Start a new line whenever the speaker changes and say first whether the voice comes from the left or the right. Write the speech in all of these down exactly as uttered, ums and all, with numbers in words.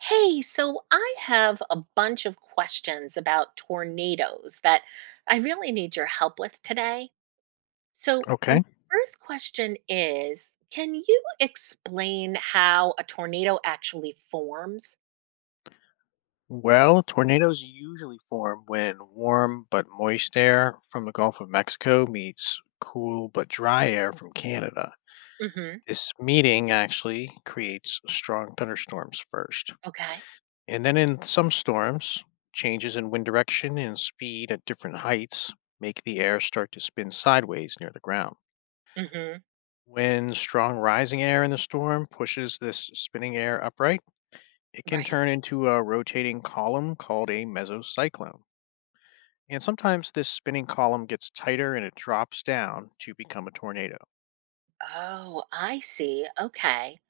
right: Hey, so I have a bunch of questions about tornadoes that I really need your help with today. So, my
left: Okay.
right: first question is, can you explain how a tornado actually forms?
left: Well, tornadoes usually form when warm but moist air from the Gulf of Mexico meets cool but dry air from Canada.
right: Mm hmm.
left: This meeting actually creates strong thunderstorms first.
right: Okay.
left: And then in some storms, changes in wind direction and speed at different heights make the air start to spin sideways near the ground.
right: Mm hmm.
left: When strong rising air in the storm pushes this spinning air upright, it can
right: Right.
left: turn into a rotating column called a mesocyclone. And sometimes this spinning column gets tighter and it drops down to become a tornado.
right: Oh, I see. Okay.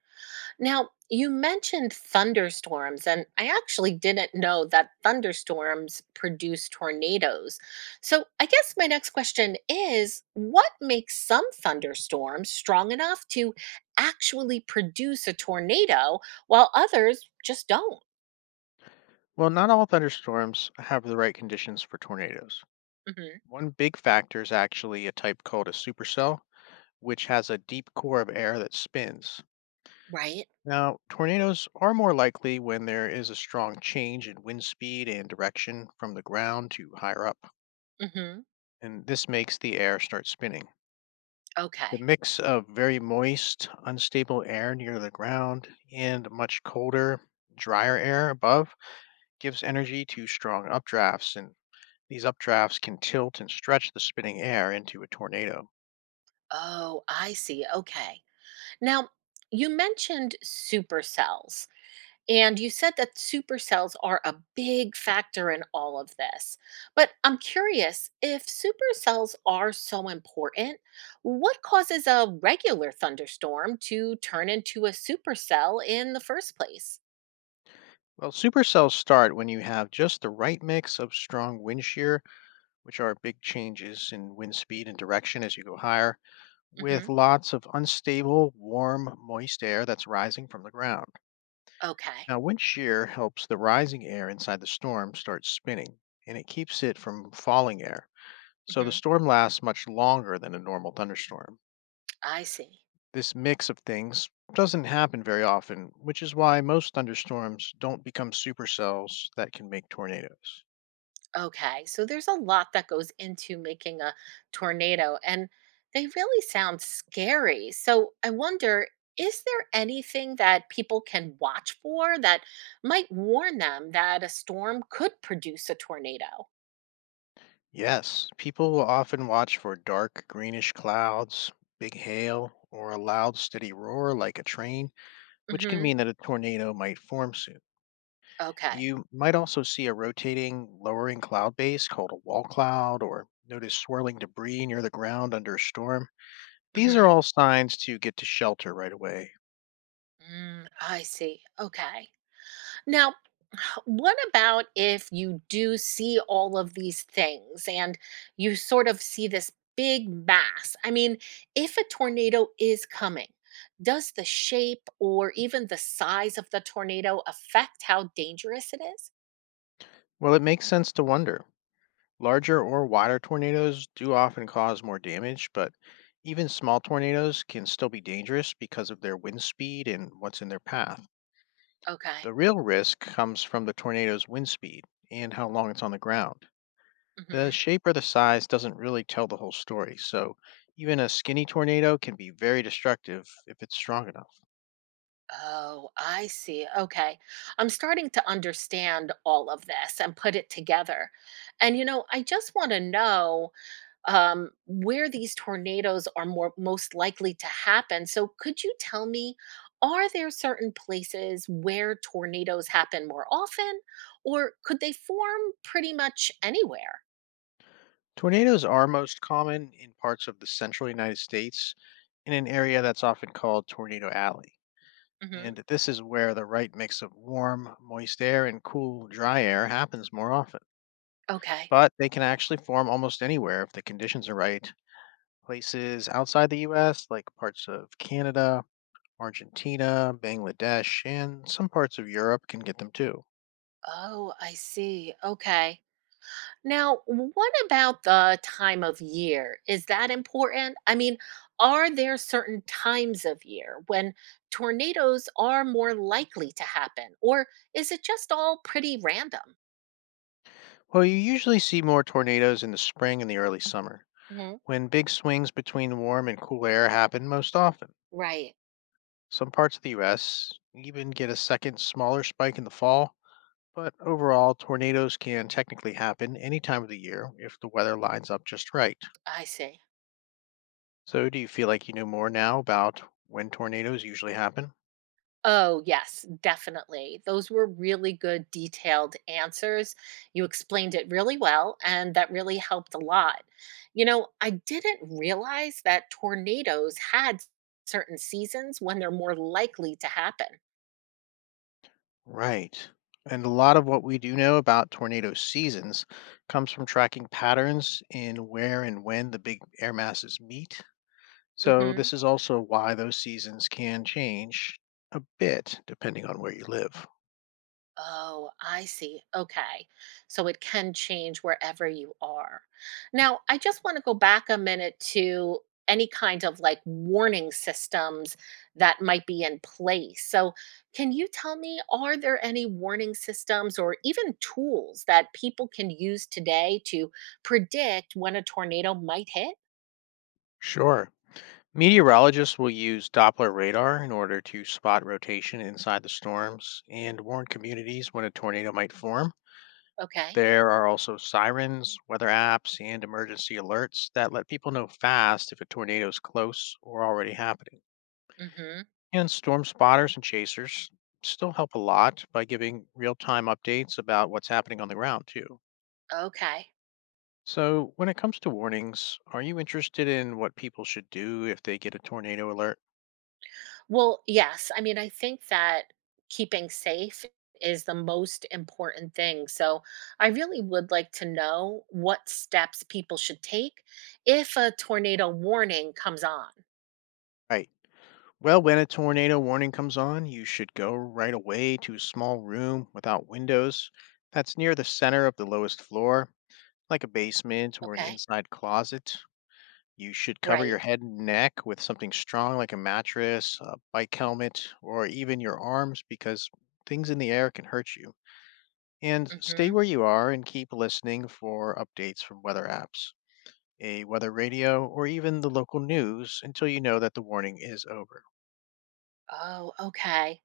right: Now, you mentioned thunderstorms, and I actually didn't know that thunderstorms produce tornadoes. So, I guess my next question is, what makes some thunderstorms strong enough to actually produce a tornado while others just don't?
left: Well, not all thunderstorms have the right conditions for tornadoes.
right: Hmm.
left: One big factor is actually a type called a supercell, which has a deep core of air that spins.
right: Right?
left: Now, tornadoes are more likely when there is a strong change in wind speed and direction from the ground to higher up,
right: Hmm.
left: and this makes the air start spinning. The
right: Okay.
left: mix of very moist, unstable air near the ground and much colder, drier air above gives energy to strong updrafts, and these updrafts can tilt and stretch the spinning air into a tornado.
right: Oh, I see. Okay. Now, you mentioned supercells. And you said that supercells are a big factor in all of this. But I'm curious, if supercells are so important, what causes a regular thunderstorm to turn into a supercell in the first place?
left: Well, supercells start when you have just the right mix of strong wind shear, which are big changes in wind speed and direction as you go higher,
right: Hmm.
left: with lots of unstable, warm, moist air that's rising from the ground.
right: Okay.
left: Now, wind shear helps the rising air inside the storm start spinning, and it keeps it from falling air, so the
right: Hmm.
left: storm lasts much longer than a normal thunderstorm.
right: I see.
left: This mix of things doesn't happen very often, which is why most thunderstorms don't become supercells that can make tornadoes.
right: Okay, so there's a lot that goes into making a tornado, and they really sound scary. So I wonder, is there anything that people can watch for that might warn them that a storm could produce a tornado?
left: Yes, people will often watch for dark greenish clouds, big hail, or a loud steady roar like a train, which can
right: Hmm.
left: mean that a tornado might form soon.
right: Okay.
left: You might also see a rotating, lowering cloud base called a wall cloud or notice swirling debris near the ground under a storm. These are
right: Hmm.
left: all signs to get to shelter right away.
right: Mm, I see. Okay. Now, what about if you do see all of these things and you sort of see this big mass? I mean, if a tornado is coming, does the shape or even the size of the tornado affect how dangerous it is?
left: Well, it makes sense to wonder. Larger or wider tornadoes do often cause more damage, but even small tornadoes can still be dangerous because of their wind speed and what's in their path.
right: Okay.
left: The real risk comes from the tornado's wind speed and how long it's on the ground. The
right: Hmm.
left: shape or the size doesn't really tell the whole story, so even a skinny tornado can be very destructive if it's strong enough.
right: Oh, I see. Okay. I'm starting to understand all of this and put it together. And, you know, I just want to know um, where these tornadoes are more most likely to happen. So, could you tell me, are there certain places where tornadoes happen more often, or could they form pretty much anywhere?
left: Tornadoes are most common in parts of the central United States in an area that's often called Tornado Alley.
right: Hmm.
left: And this is where the right mix of warm, moist air and cool, dry air happens more often.
right: Okay.
left: But they can actually form almost anywhere if the conditions are right. Places outside the U S, like parts of Canada, Argentina, Bangladesh, and some parts of Europe can get them too.
right: Oh, I see. Okay. Now, what about the time of year? Is that important? I mean, are there certain times of year when tornadoes are more likely to happen, or is it just all pretty random?
left: Well, you usually see more tornadoes in the spring and the early summer,
right: Hmm.
left: when big swings between warm and cool air happen most often.
right: Right.
left: Some parts of the U S even get a second smaller spike in the fall, but overall, tornadoes can technically happen any time of the year if the weather lines up just right.
right: I see.
left: So, do you feel like you know more now about when tornadoes usually happen?
right: Oh, yes, definitely. Those were really good, detailed answers. You explained it really well, and that really helped a lot. You know, I didn't realize that tornadoes had certain seasons when they're more likely to happen.
left: Right. And a lot of what we do know about tornado seasons comes from tracking patterns in where and when the big air masses meet. So,
right: Hmm.
left: this is also why those seasons can change a bit depending on where you live.
right: Oh, I see. Okay. So it can change wherever you are. Now, I just want to go back a minute to any kind of like warning systems that might be in place. So, can you tell me, are there any warning systems or even tools that people can use today to predict when a tornado might hit?
left: Sure. Meteorologists will use Doppler radar in order to spot rotation inside the storms and warn communities when a tornado might form.
right: Okay.
left: There are also sirens, weather apps, and emergency alerts that let people know fast if a tornado is close or already happening.
right: Hmm.
left: And storm spotters and chasers still help a lot by giving real time updates about what's happening on the ground, too.
right: Okay.
left: So, when it comes to warnings, are you interested in what people should do if they get a tornado alert?
right: Well, yes. I mean, I think that keeping safe is the most important thing. So, I really would like to know what steps people should take if a tornado warning comes on.
left: Right. Well, when a tornado warning comes on, you should go right away to a small room without windows that's near the center of the lowest floor like a basement or an
right: Okay.
left: inside closet. You should cover your
right: Right.
left: head and neck with something strong like a mattress, a bike helmet, or even your arms because things in the air can hurt you. And stay
right: Hmm.
left: where you are and keep listening for updates from weather apps, a weather radio, or even the local news until you know that the warning is over.
right: Oh, okay.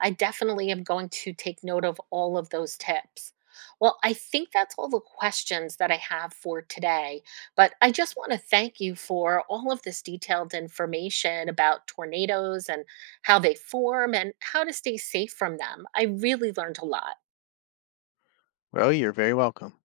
right: I definitely am going to take note of all of those tips. Well, I think that's all the questions that I have for today, but I just want to thank you for all of this detailed information about tornadoes and how they form and how to stay safe from them. I really learned a lot.
left: Well, you're very welcome.